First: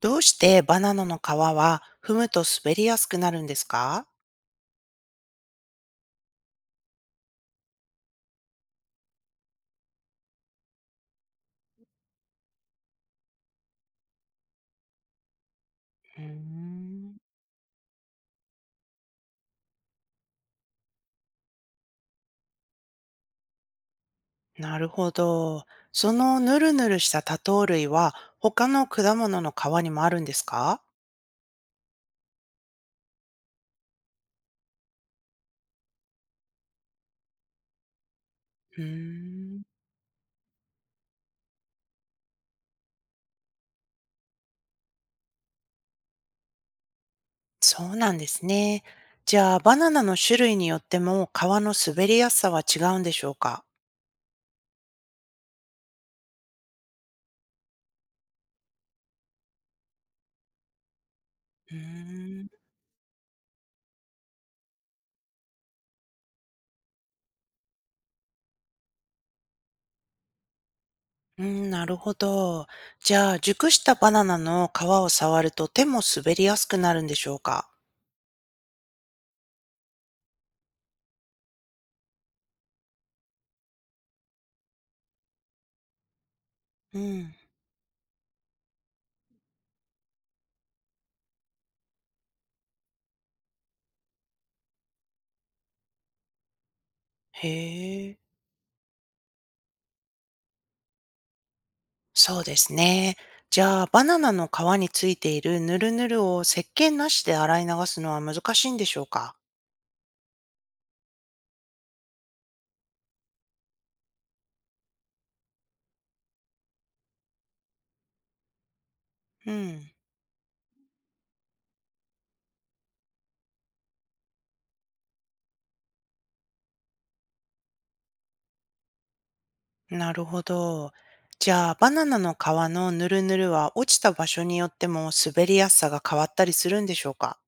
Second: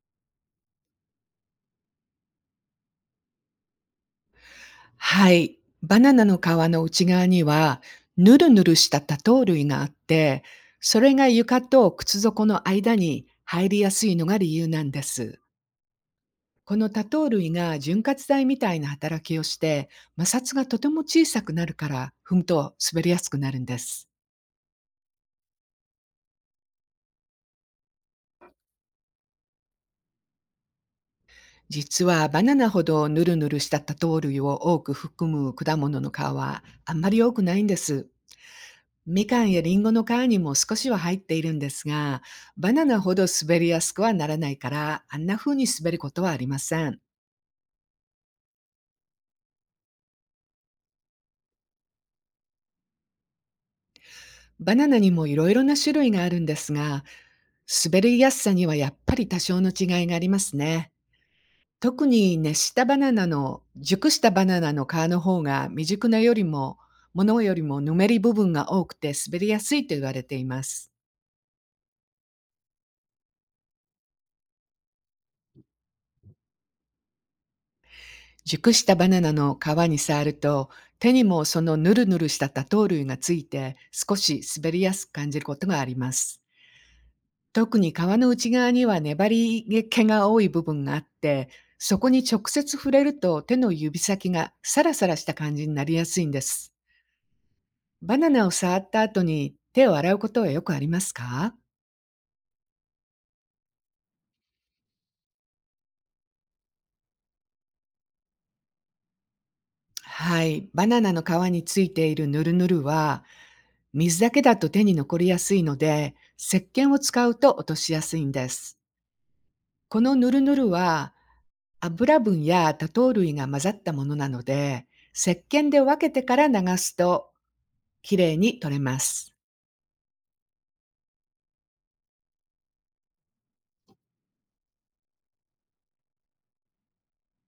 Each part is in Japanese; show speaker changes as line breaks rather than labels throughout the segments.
どうしてバナナの皮は踏むと滑りやすくなるんですか？
はい。バナナの皮の内側には、ぬるぬるした多糖類があって、それが床と靴底の間に入りやすいのが理由なんです。
うー
この多
ん。
糖類が潤滑剤みたいな働きをして、摩擦がとても小さくなるから、踏むと滑りやすくなるんです。
なるほど。そのヌルヌルした多糖類は他の果物の皮にもあるんですか？
実はバナナほどぬるぬるした多糖類を多く含む果物の皮はあんまり多くないんです。
う
みかん
ー
や
ん、
りんごの皮にも少しは入っているんですが、バナナほど滑りやすくはならないから、あんな風に滑ることはありません。
そうなんですね。じゃあバナナの種類によっても皮の滑りやすさは違うんでしょうか？
バナナにもいろいろな種類があるんですが、滑りやすさにはやっぱり多少の違いがありますね。
う
特に
ーん、
熱したバナナの、熟したバナナの皮の方が未熟なよりも、ものよりもぬめり部分が多くて滑りやすいと言われています。
うん、なるほど。じゃあ熟したバナナの皮を触ると手も滑りやすくなるんでしょうか？
熟したバナナの皮に触ると、手にもそのヌルヌルした多糖類がついて、少し滑りやすく感じることがあります。
うん、
特に皮の内側には粘り気が多い部分があって、そこに直接触れると手の指先がサラサラした感じになりやすいんです。
へえ。
バナナを触った後に手を洗うことはよくありますか？
そうですね。じゃあ、バナナの皮についているヌルヌルを石鹸なしで洗い流すのは難しいんでしょうか？
はい。バナナの皮についているヌルヌルは、水だけだと手に残りやすいので、石鹸を使うと落としやすいんです。
うん。
このヌルヌルは、油分や多糖類が混ざったものなので、石鹸で分けてから流すときれいに取れます。
なるほど。じゃあ、バナナの皮のヌルヌルは落ちた場所によっても滑りやすさが変わったりするんでしょうか？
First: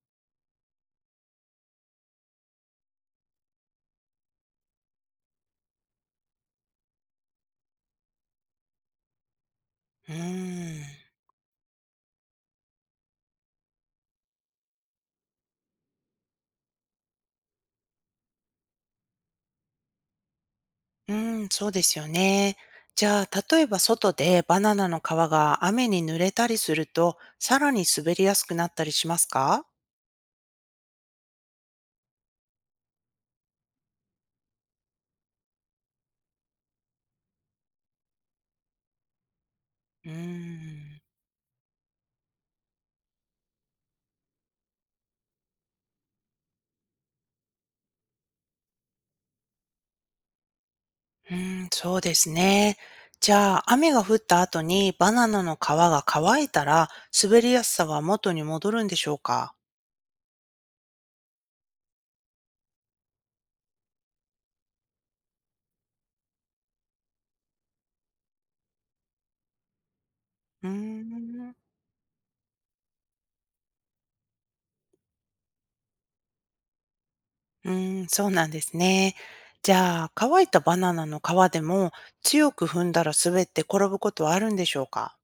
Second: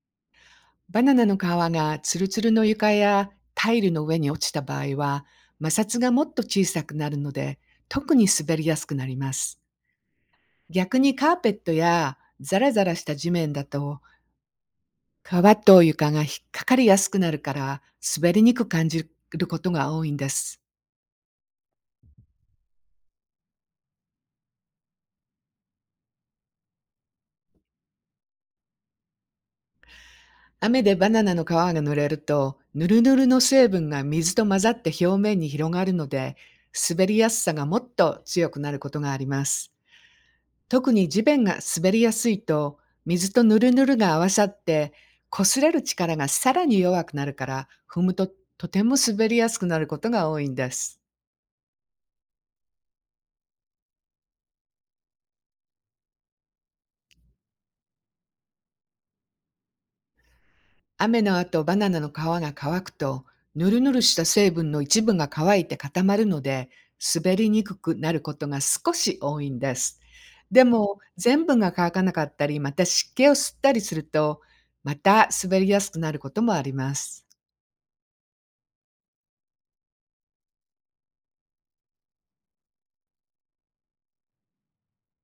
バナナの皮がツルツルの床やタイルの上に落ちた場合は、摩擦がもっと小さくなるので、特に滑りやすくなります。
うー
逆
ん。
にカーペットやザラザラした地面だと、皮と床が引っかかりやすくなるから、滑りにくく感じることが多いんです。
うーん、そうですよね。じゃあ、例えば外でバナナの皮が雨に濡れたりすると、さらに滑りやすくなったりしますか？
雨でバナナの皮が濡れると、ぬるぬるの成分が水と混ざって表面に広がるので、滑りやすさがもっと強くなることがあります。
うー
特
ん。
に地面が滑りやすいと、水とぬるぬるが合わさって、擦れる力がさらに弱くなるから、踏むととても滑りやすくなることが多いんです。
うーん、そうですね。じゃあ、雨が降った後にバナナの皮が乾いたら、滑りやすさは元に戻るんでしょうか？
雨の後、バナナの皮が乾くと、ぬるぬるした成分の一部が乾いて固まるので、滑りにくくなることが少し多いんです。で
うー
も、全
ん、
部が乾かなかったり、また湿気を吸ったりすると、また滑りやすくなることもあります。
うーん、そうなんですね。じゃあ、乾いたバナナの皮でも強く踏んだら滑って転ぶことはあるんでしょうか？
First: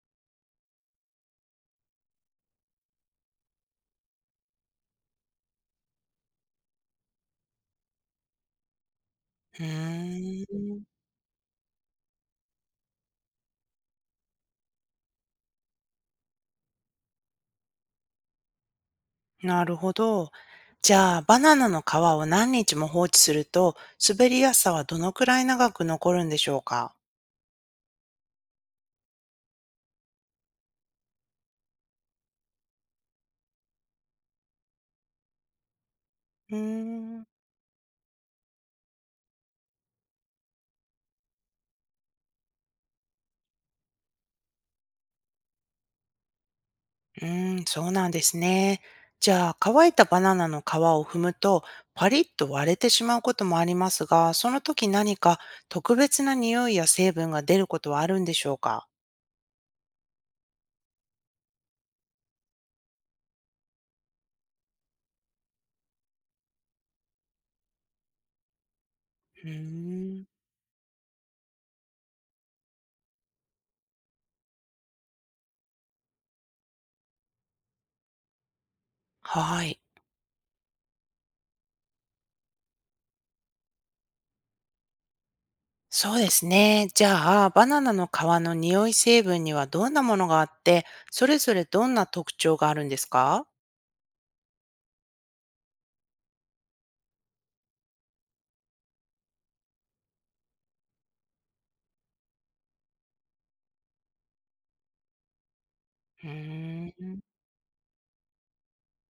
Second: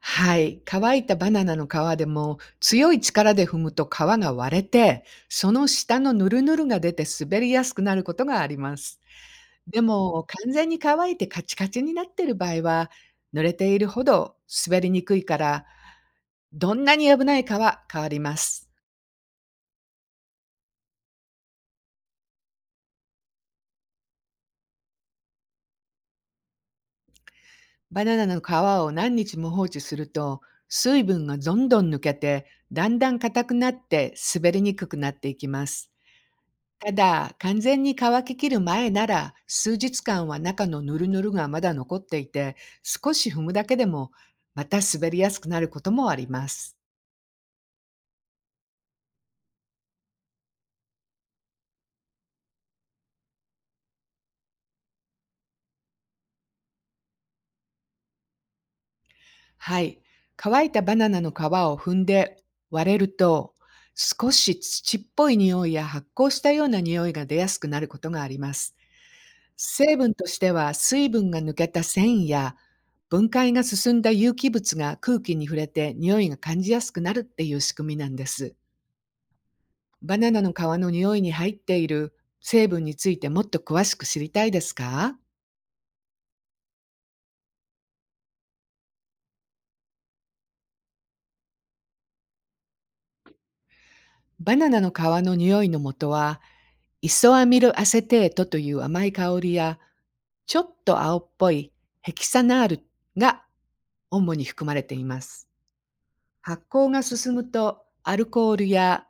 はい、乾いたバナナの皮でも強い力で踏むと皮が割れて、その下のヌルヌルが出て滑りやすくなることがあります。
う
でも
ー
完全に
ん、
乾いてカチカチになっている場合は、濡れているほど滑りにくいから、どんなに危ないか変わります。
なるほど。じゃあ、バナナの皮を何日も放置すると、滑りやすさはどのくらい長く残るんでしょうか？
バナナの皮を何日も放置すると、水分がどんどん抜けて、だんだん硬くなって滑りにくくなっていきます。
う
た
ーん。
だ、完全に乾ききる前なら、数日間は中のヌルヌルがまだ残っていて、少し踏むだけでも、また滑りやすくなることもあります。
うーん、そうなんですね。じゃあ、乾いたバナナの皮を踏むと、パリッと割れてしまうこともありますが、その時何か特別な匂いや成分が出ることはあるんでしょうか？
はい。乾いたバナナの皮を踏んで割れると、少し土っぽい匂いや発酵したような匂いが出やすくなることがあります。
うー
成分と
ん、
しては、水分が抜けた繊維や、分解が進んだ有機物が空気に触れて匂いが感じやすくなるっていう仕組みなんです。
はい。
バナナの皮の匂いに入っている成分についてもっと詳しく知りたいですか？
そうですね。じゃあ、バナナの皮の匂い成分にはどんなものがあって、それぞれどんな特徴があるんですか？
バナナの皮の匂いの元は、イソアミルアセテートという甘い香りや、ちょっと青っぽいヘキサナールが主に含まれています。
う
発酵
ー
が
ん、
進むとアルコールや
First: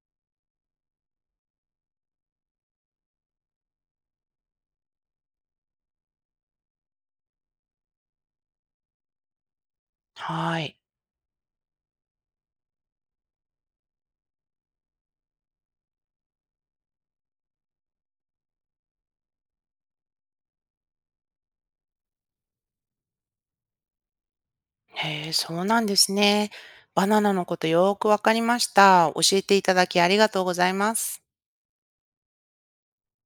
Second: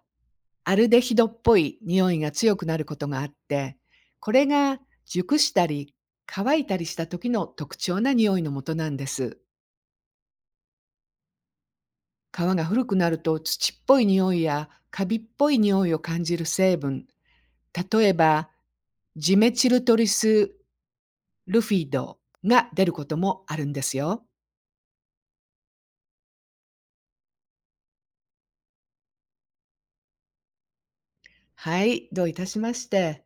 アルデヒドっぽい匂いが強くなることがあって、これが熟したり乾いたりした時の特徴な匂いの元なんです。
はい。
皮が古くなると土っぽい匂いやカビっぽい匂いを感じる成分、例えばジメチルトリスルフィドが出ることもあるんですよ。
へえ、そうなんですね。バナナのことよーくわかりました。教えていただきありがとうございます。
はい、どういたしまして。